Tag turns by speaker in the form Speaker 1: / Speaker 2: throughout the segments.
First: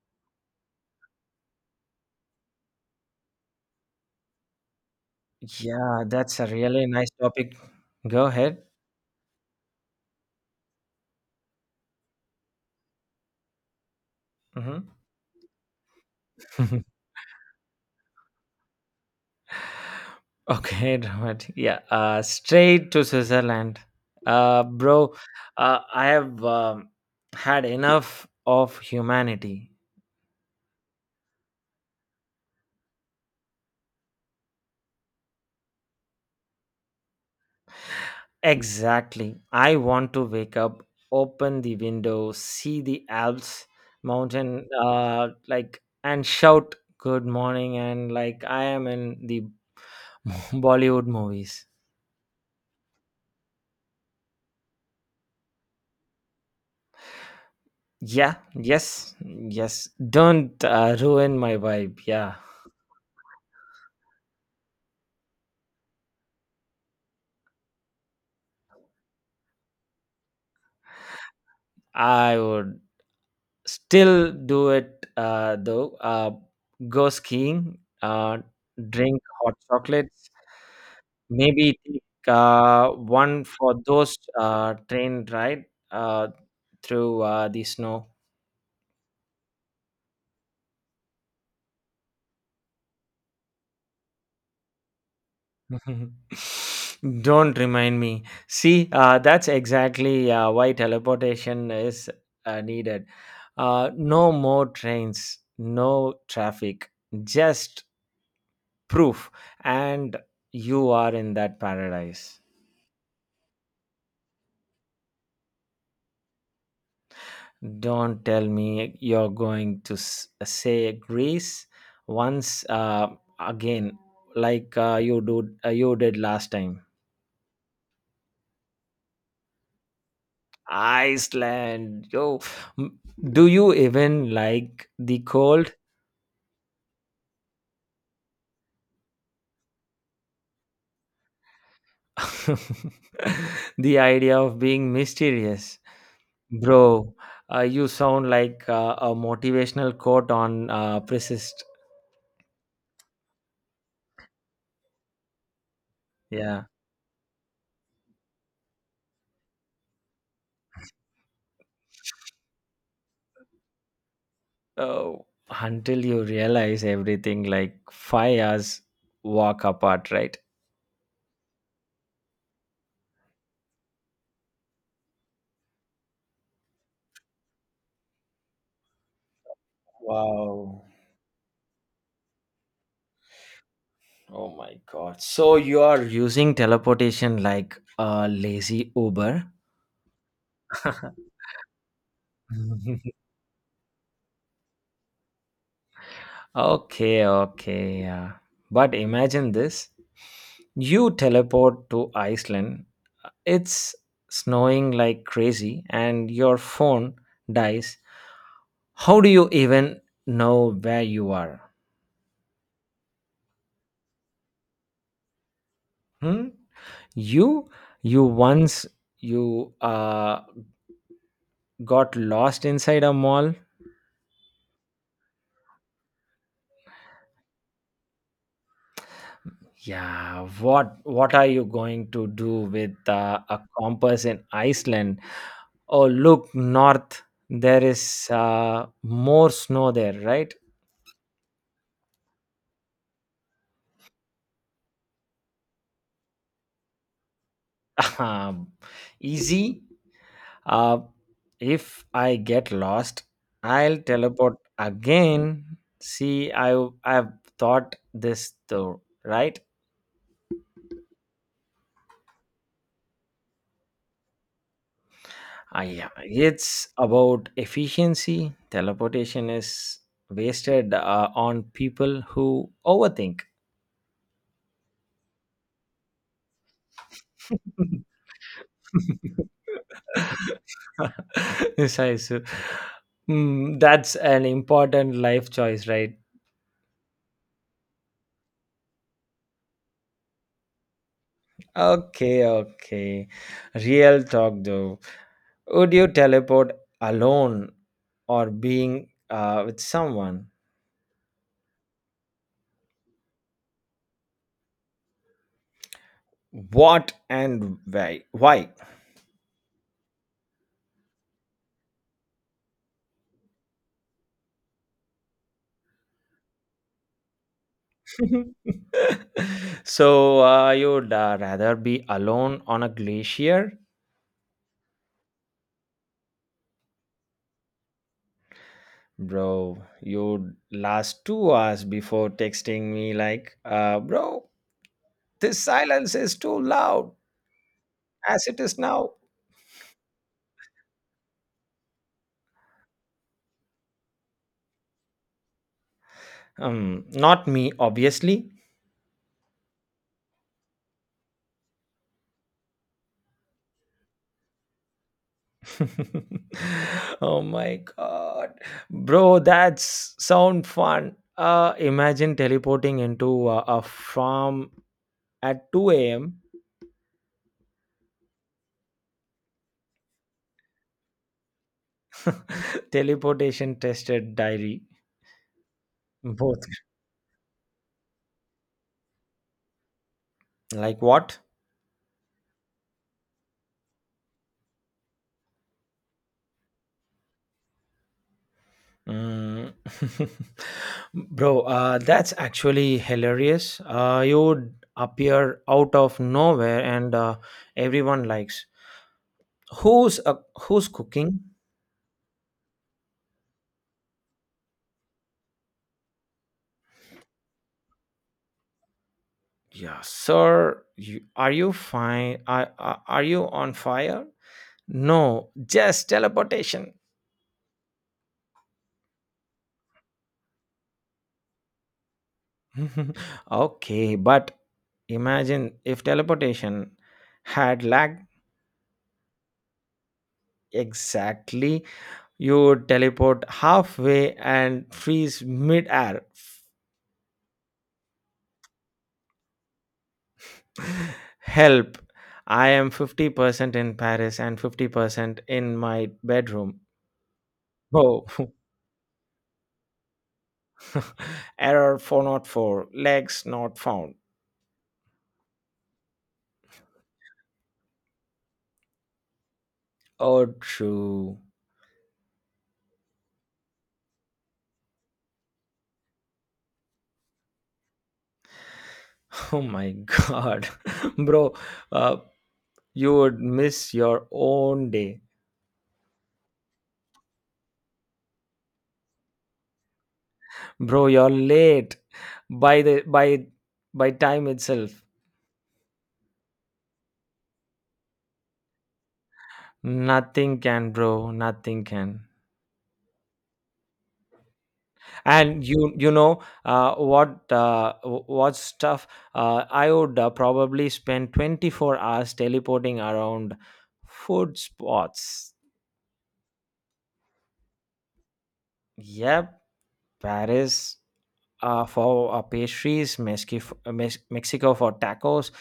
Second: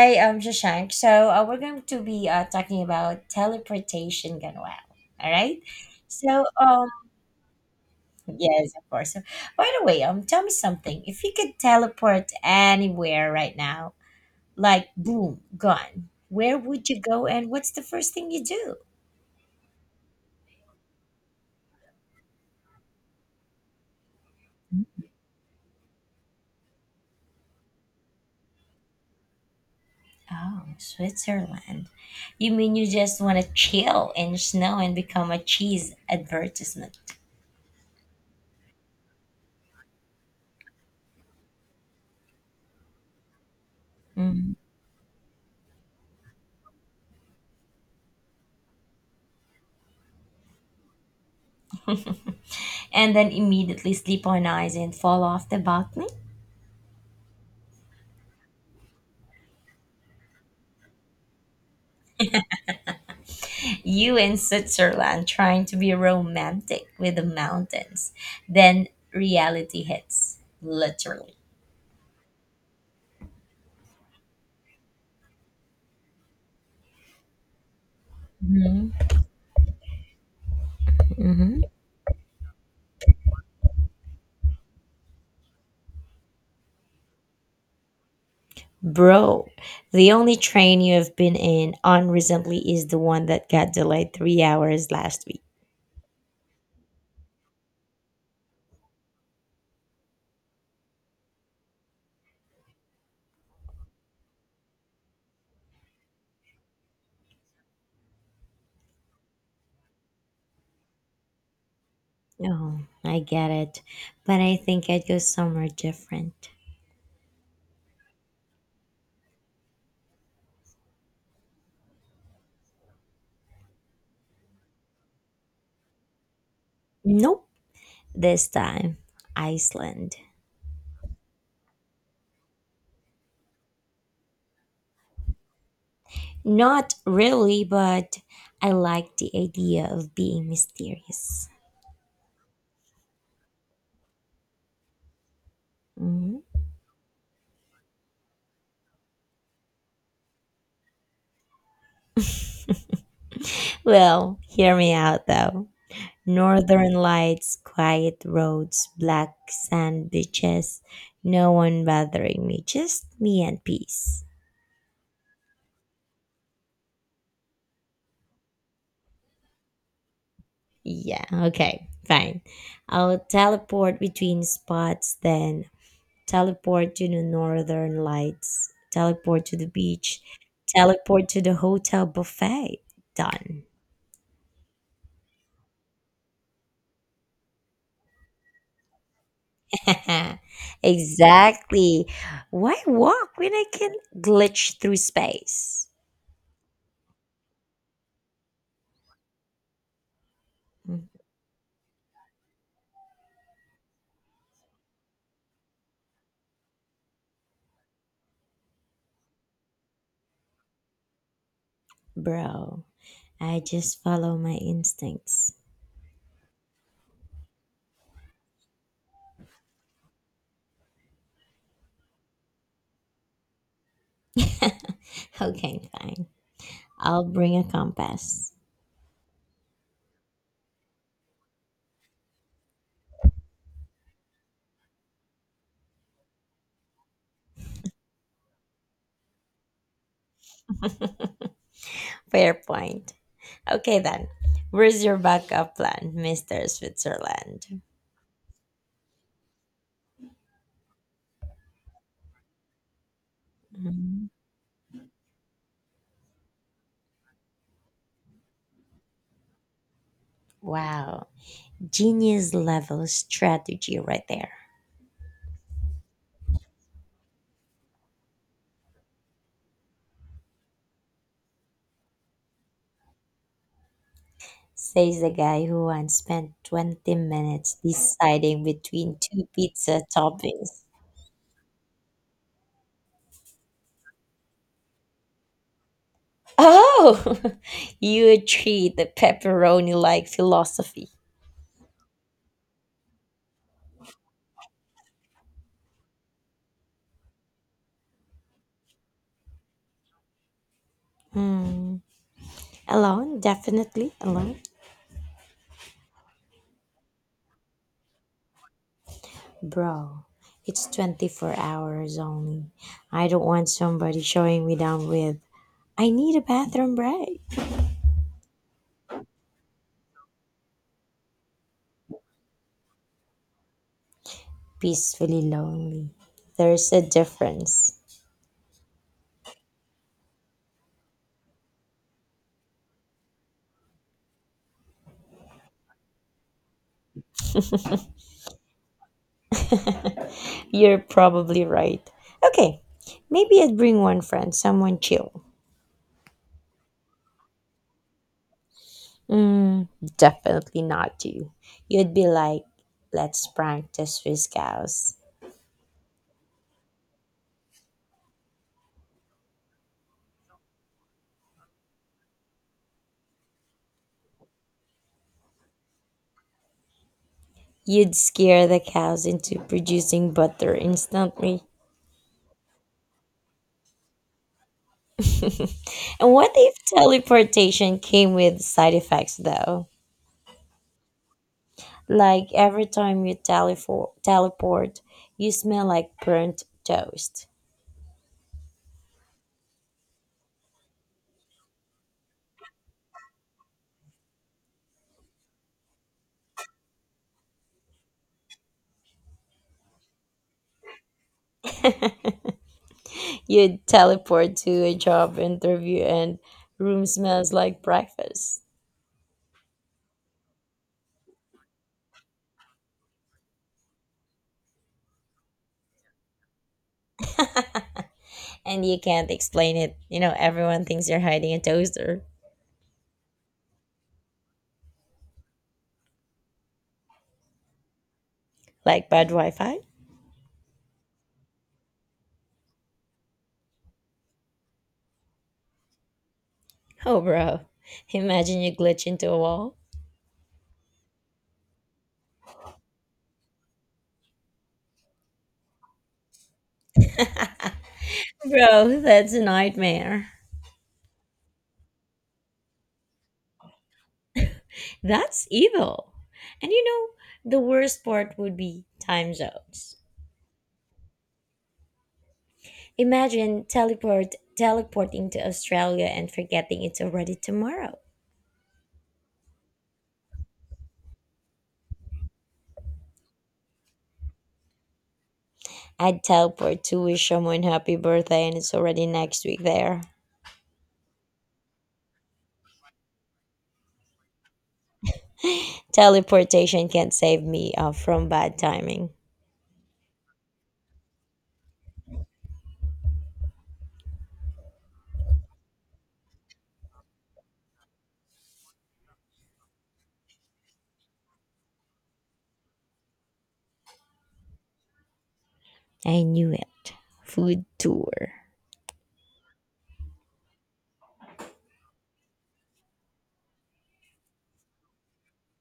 Speaker 1: Hey, I'm Shashank. So we're going to be talking about teleportation gone well. All right.
Speaker 2: Yeah, that's
Speaker 1: So
Speaker 2: a really
Speaker 1: um,
Speaker 2: nice topic. Go ahead.
Speaker 1: yes, of course. So, by the way, tell me something. If you could teleport anywhere right now,
Speaker 2: Mhm.
Speaker 1: like boom, gone, where would you go, and what's the first thing you do?
Speaker 2: Okay, dramatic. Yeah, straight to Switzerland. Bro, I have had enough of humanity.
Speaker 1: Oh, Switzerland. You mean you just want to chill in snow and become a cheese advertisement?
Speaker 2: Exactly. I want to wake up, open the window, see the Alps
Speaker 1: Mhm.
Speaker 2: mountain, and shout good morning, and like I am in the Bollywood movies.
Speaker 1: And then immediately sleep on ice and fall off the balcony?
Speaker 2: Yeah, yes, yes. Don't ruin my vibe. Yeah,
Speaker 1: You in Switzerland trying to be romantic with the mountains. Then reality hits, literally.
Speaker 2: I would still do it though. Go skiing,
Speaker 1: Hmm.
Speaker 2: drink hot chocolate,
Speaker 1: Hmm.
Speaker 2: maybe take one for those train ride through the snow.
Speaker 1: Bro, the only train you have been in on recently is the one that got delayed 3 hours last week.
Speaker 2: Don't remind me. See, that's exactly why teleportation is needed. No more trains, no traffic, just proof, and you are in that paradise.
Speaker 1: Oh, I get it. But I think I'd go somewhere different.
Speaker 2: Don't tell me you're going to say Greece once again, like you did last time.
Speaker 1: Nope, this time, Iceland.
Speaker 2: Iceland, yo, M- do you even like the cold?
Speaker 1: Not really, but I like the idea of being mysterious.
Speaker 2: The idea of being mysterious,
Speaker 1: Mhm.
Speaker 2: bro. You sound like a motivational quote on persist.
Speaker 1: Well, hear me out though.
Speaker 2: Yeah.
Speaker 1: Northern lights, quiet roads, black sand beaches, no one bothering me, just me and peace.
Speaker 2: Oh, until you realize everything like 5 hours walk apart, right?
Speaker 1: Yeah, okay, fine. I'll teleport between spots then, teleport to the northern lights, teleport to the beach,
Speaker 2: Wow.
Speaker 1: teleport to the hotel buffet. Done.
Speaker 2: Oh my God. So you are using teleportation like a lazy Uber?
Speaker 1: Exactly. Why walk when I can glitch through space?
Speaker 2: Okay, okay, yeah. But imagine this. You teleport to Iceland. It's snowing like crazy and your phone dies. How do you even know where you are?
Speaker 1: Bro, I just follow my instincts.
Speaker 2: Hmm? You you once you got lost inside a mall.
Speaker 1: Okay, fine. I'll bring a compass.
Speaker 2: Yeah, what are you going to do with a compass in Iceland? Oh, look north. There is more snow there, right?
Speaker 1: Fair point. Okay, then. Where's your backup plan, Mr. Switzerland?
Speaker 2: Um, Easy. Uh, if I get lost, I'll
Speaker 1: Mhm.
Speaker 2: teleport again. See, I've thought this through, right?
Speaker 1: Wow. Genius level strategy right there.
Speaker 2: Ah, yeah, it's about efficiency. Teleportation is wasted on people who overthink.
Speaker 1: Says the guy who once spent 20 minutes deciding between two pizza toppings.
Speaker 2: Decisive. Mm, that's an important life choice, right?
Speaker 1: Oh! You treat the pepperoni like philosophy.
Speaker 2: Okay, okay. Real talk though. Would you teleport alone or being with someone?
Speaker 1: Hmm. Alone, definitely alone.
Speaker 2: What and why? Why?
Speaker 1: Bro, it's 24 hours only. I don't want somebody showing me down with, I need a bathroom break.
Speaker 2: So you'd rather be alone on a glacier.
Speaker 1: Peacefully lonely. There's a difference.
Speaker 2: Bro, you'd last 2 hours before texting me like bro, this silence is too loud as it is now.
Speaker 1: You're probably right. Okay, maybe I'd bring one friend, someone chill.
Speaker 2: Not me obviously.
Speaker 1: Mm, definitely not you. You'd be like, let's prank the Swiss cows.
Speaker 2: Oh my god, bro, that's sound fun. Imagine teleporting into a farm at 2 a.m.
Speaker 1: You'd scare the cows into producing butter instantly.
Speaker 2: Teleportation tested diary.
Speaker 1: And what
Speaker 2: Both.
Speaker 1: if teleportation came with side effects though?
Speaker 2: Like what?
Speaker 1: Like every time you teleport, you smell like burnt toast.
Speaker 2: Mm. Bro, that's actually hilarious. You appear out of nowhere and everyone likes. Who's uh, who's cooking?
Speaker 1: You teleport to a job interview and room smells like breakfast.
Speaker 2: Yeah, sir. You, are you fine? Are you on fire? No, just teleportation.
Speaker 1: And you can't explain it. You know, everyone thinks you're hiding a toaster.
Speaker 2: Okay, but imagine if teleportation had lag.
Speaker 1: Like bad Wi-Fi?
Speaker 2: Exactly, you would teleport halfway and freeze mid-air.
Speaker 1: Oh bro. Imagine you glitch into a wall.
Speaker 2: Help! I am 50% in Paris and 50% in my bedroom. Oh,
Speaker 1: Bro, that's a nightmare.
Speaker 2: error 404, legs not found.
Speaker 1: That's evil. And you know, the worst part would be time zones.
Speaker 2: Oh, true.
Speaker 1: Imagine teleporting to Australia and forgetting it's already tomorrow.
Speaker 2: Oh my god. Bro, uh, you would miss your own day.
Speaker 1: I'd teleport to wish someone happy birthday and it's already next week there.
Speaker 2: Bro, you're late by the by time itself.
Speaker 1: Teleportation can not save me from bad timing.
Speaker 2: Nothing can, bro. Nothing can. And you know what w- what stuff I would probably spend 24 hours teleporting around food spots.
Speaker 1: I knew it. Food tour.
Speaker 2: Yep. Paris for pastries, mexico for tacos,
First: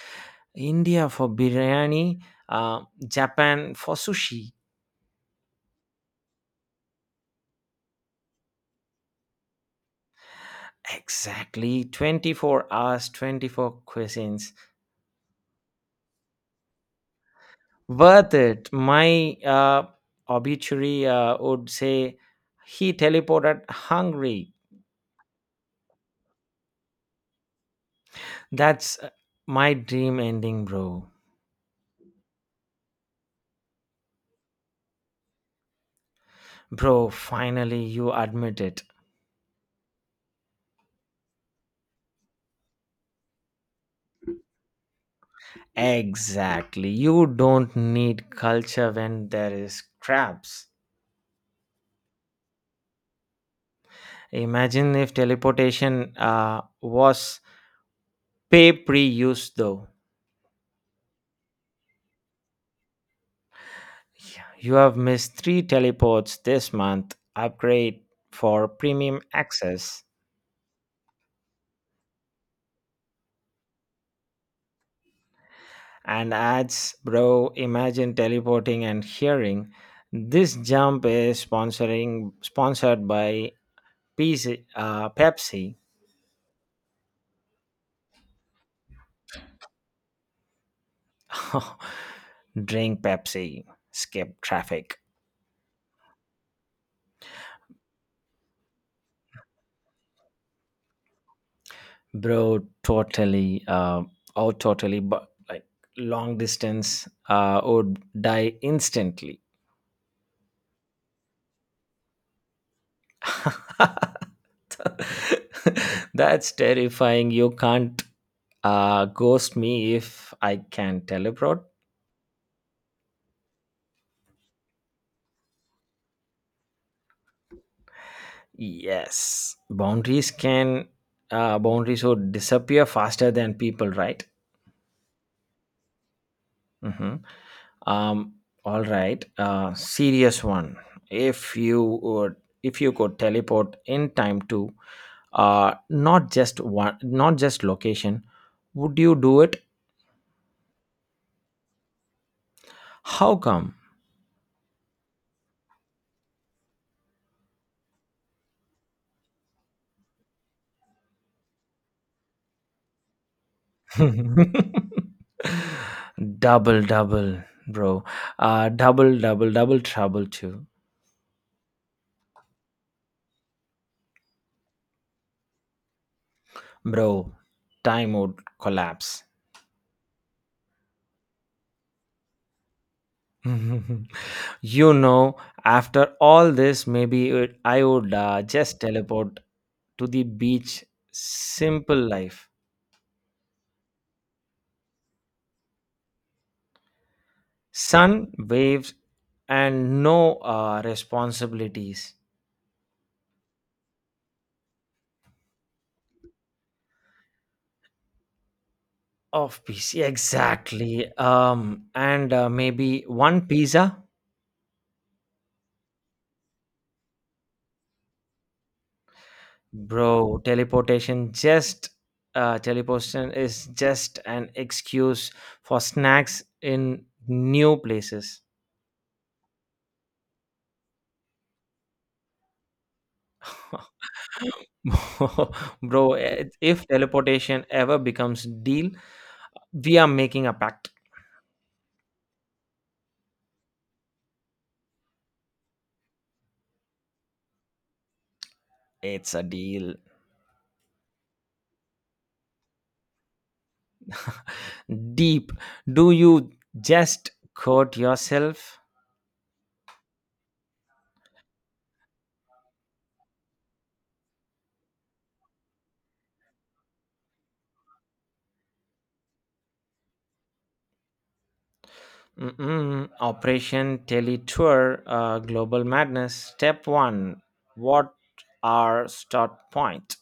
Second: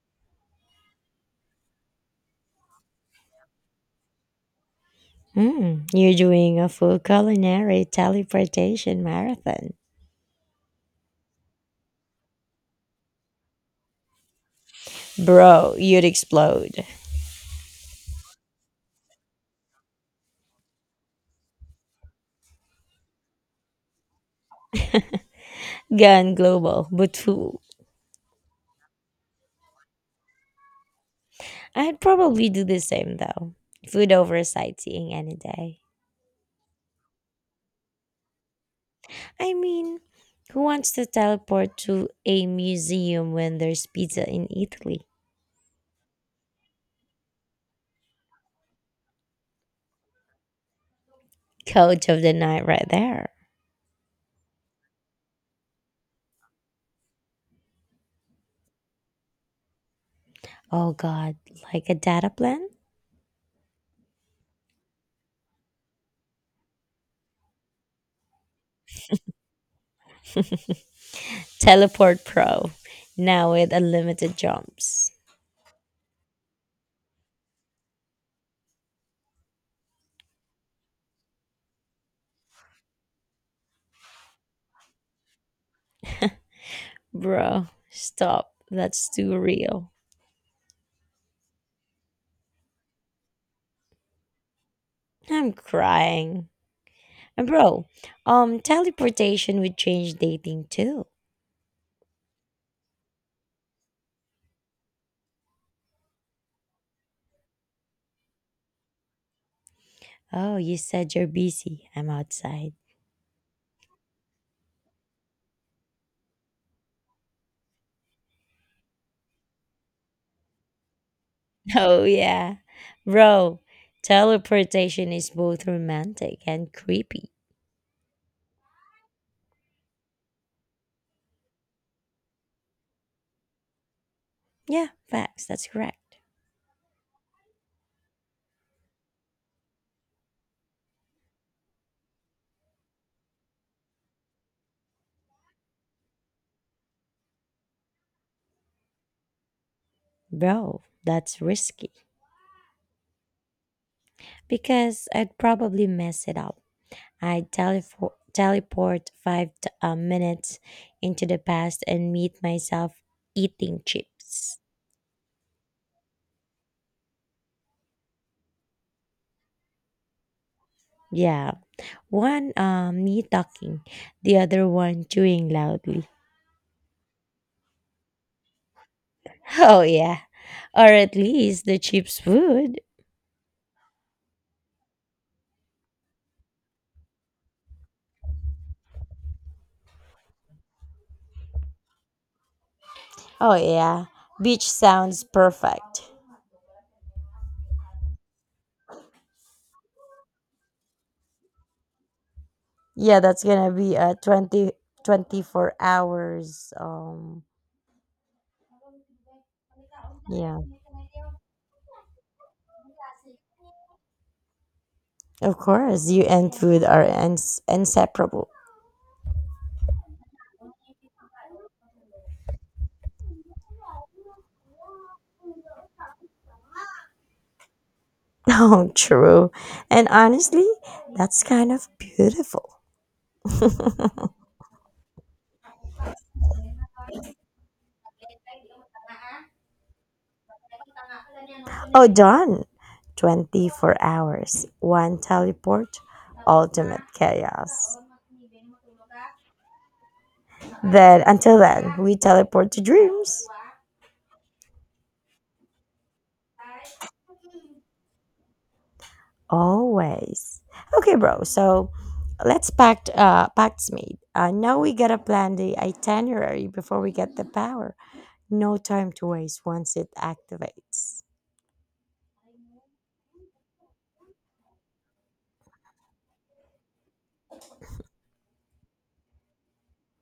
Speaker 2: india for biryani, uh, japan for sushi.
Speaker 1: Mm, you're doing a full culinary teleportation marathon.
Speaker 2: Exactly, 24 hours, 24 cuisines.
Speaker 1: Bro, you'd explode.
Speaker 2: Worth it. My obituary would say he teleported hungry.
Speaker 1: Gone global, but full.
Speaker 2: That's my dream ending, bro.
Speaker 1: I'd probably do the same though. Food over sightseeing any day.
Speaker 2: Bro, finally you admit it.
Speaker 1: I mean, who wants to teleport to a museum when there's pizza in Italy?
Speaker 2: Exactly. You don't need culture when there is crabs.
Speaker 1: Coach of the night right there.
Speaker 2: Imagine if teleportation was pay pre use, though.
Speaker 1: Oh god, like a data plan?
Speaker 2: Yeah, you have missed three teleports this month. Upgrade for premium access.
Speaker 1: Teleport Pro. Now with unlimited jumps.
Speaker 2: And adds, bro, imagine teleporting and hearing, this jump is sponsoring sponsored by PC, Pepsi.
Speaker 1: Bro, stop. That's too real.
Speaker 2: Drink Pepsi, skip traffic.
Speaker 1: I'm crying. And bro, teleportation would change dating too.
Speaker 2: Bro, totally, but like long distance would die instantly.
Speaker 1: Oh, you said you're busy. I'm outside.
Speaker 2: That's terrifying. You can't ghost me if I can teleport.
Speaker 1: Oh, yeah. Bro, teleportation is both romantic and creepy.
Speaker 2: Yes, boundaries would disappear faster than people, right?
Speaker 1: Yeah, facts. That's correct.
Speaker 2: Hmm. Um, all right, serious one. If you would, if you could teleport in time to, not just one, not just location, would you do it?
Speaker 1: Bro, that's risky.
Speaker 2: How come?
Speaker 1: Because I'd probably mess it up. I'd teleport five minutes into the past and meet myself eating chips.
Speaker 2: double, double, bro. Double trouble too,
Speaker 1: Yeah. One me talking, the other one chewing loudly.
Speaker 2: bro. Time would collapse.
Speaker 1: Oh yeah. Or at least the chips would.
Speaker 2: You know, after all this, maybe I would just teleport to the beach. Simple life,
Speaker 1: Oh yeah, beach sounds perfect.
Speaker 2: sun, waves, and no responsibilities.
Speaker 1: Yeah, that's gonna be a twenty twenty four hours.
Speaker 2: Of peace,
Speaker 1: Yeah,
Speaker 2: exactly. And maybe one pizza,
Speaker 1: of course, you and food are inseparable.
Speaker 2: bro. Teleportation is just an excuse for snacks in new places.
Speaker 1: Oh, true. And honestly, that's kind of beautiful.
Speaker 2: Bro, if teleportation ever becomes deal, we are making a pact.
Speaker 1: Oh, done. 24 hours, one teleport, ultimate chaos.
Speaker 2: It's a deal.
Speaker 1: Then, until then, we teleport to dreams.
Speaker 2: Deep. Do you just quote yourself?
Speaker 1: Always. Okay, bro. So let's pact packsmith. I know we gotta plan the itinerary before we get the power. No time to waste once it activates.
Speaker 2: Mm-mm. Operation Teletour, Global Madness. Step one. What are start point?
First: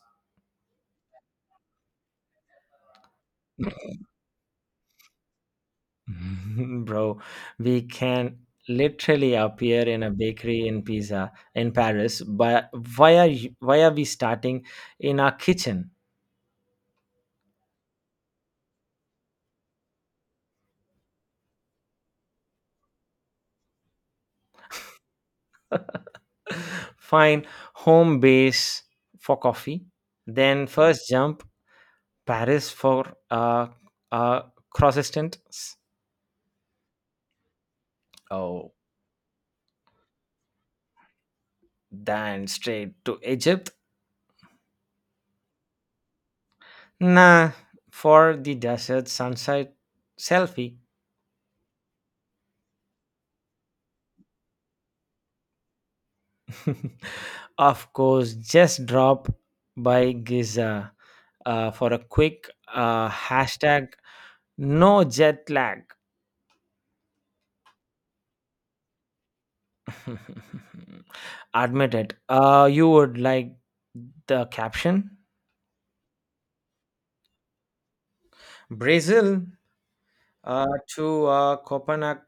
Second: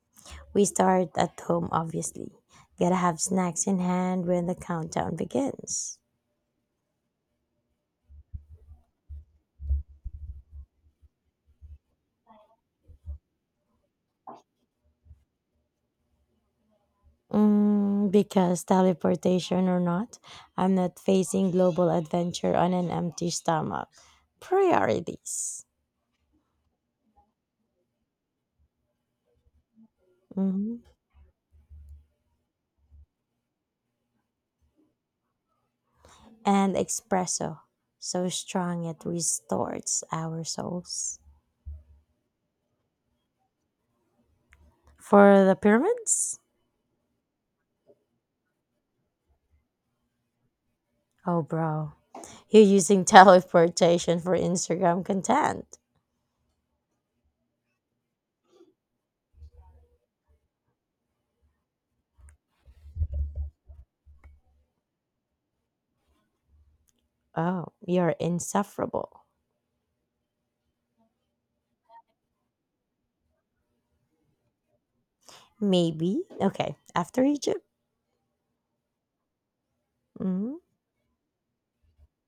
Speaker 1: We start at home obviously. Gotta have snacks in hand when the countdown begins.
Speaker 2: Bro, we can literally appear in a bakery in Pisa in Paris, but why are we starting in our kitchen?
Speaker 1: Mm, because teleportation or not, I'm not facing global adventure on an empty stomach. Priorities.
Speaker 2: Fine, home base for coffee, then
Speaker 1: Mhm.
Speaker 2: first jump, Paris for uh, croissants.
Speaker 1: And espresso, so
Speaker 2: Oh,
Speaker 1: strong it restores our souls.
Speaker 2: then straight to Egypt.
Speaker 1: For the pyramids?
Speaker 2: Nah, for the desert sunset selfie.
Speaker 1: Oh, bro. You're using teleportation for Instagram content.
Speaker 2: Of course, just drop by Giza for a quick hashtag no jet lag.
Speaker 1: Oh, you're insufferable.
Speaker 2: Admit it. You would like the caption?
Speaker 1: Maybe. Okay, after Egypt,
Speaker 2: Brazil
Speaker 1: mhm,
Speaker 2: uh, to Copenhagen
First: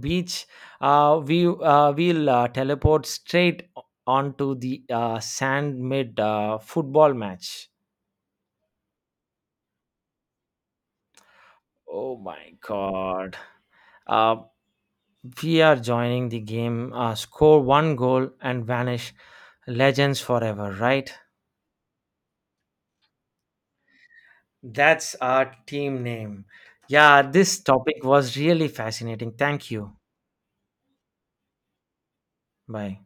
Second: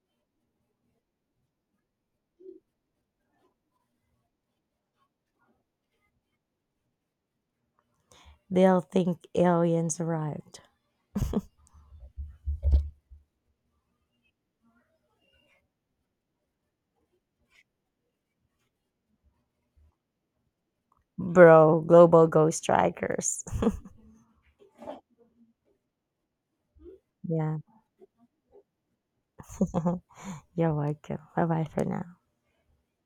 Speaker 2: beach. We will teleport straight onto the sand mid football match.
Speaker 1: they'll think aliens arrived.
Speaker 2: Oh my god. Uh, we are joining the game, score one goal and vanish legends forever, right?
Speaker 1: Bro, global ghost strikers.
Speaker 2: That's our team name. Yeah,
Speaker 1: Yeah.
Speaker 2: this topic was really fascinating. Thank you.
Speaker 1: You're welcome. Bye bye for now.
Speaker 2: Bye.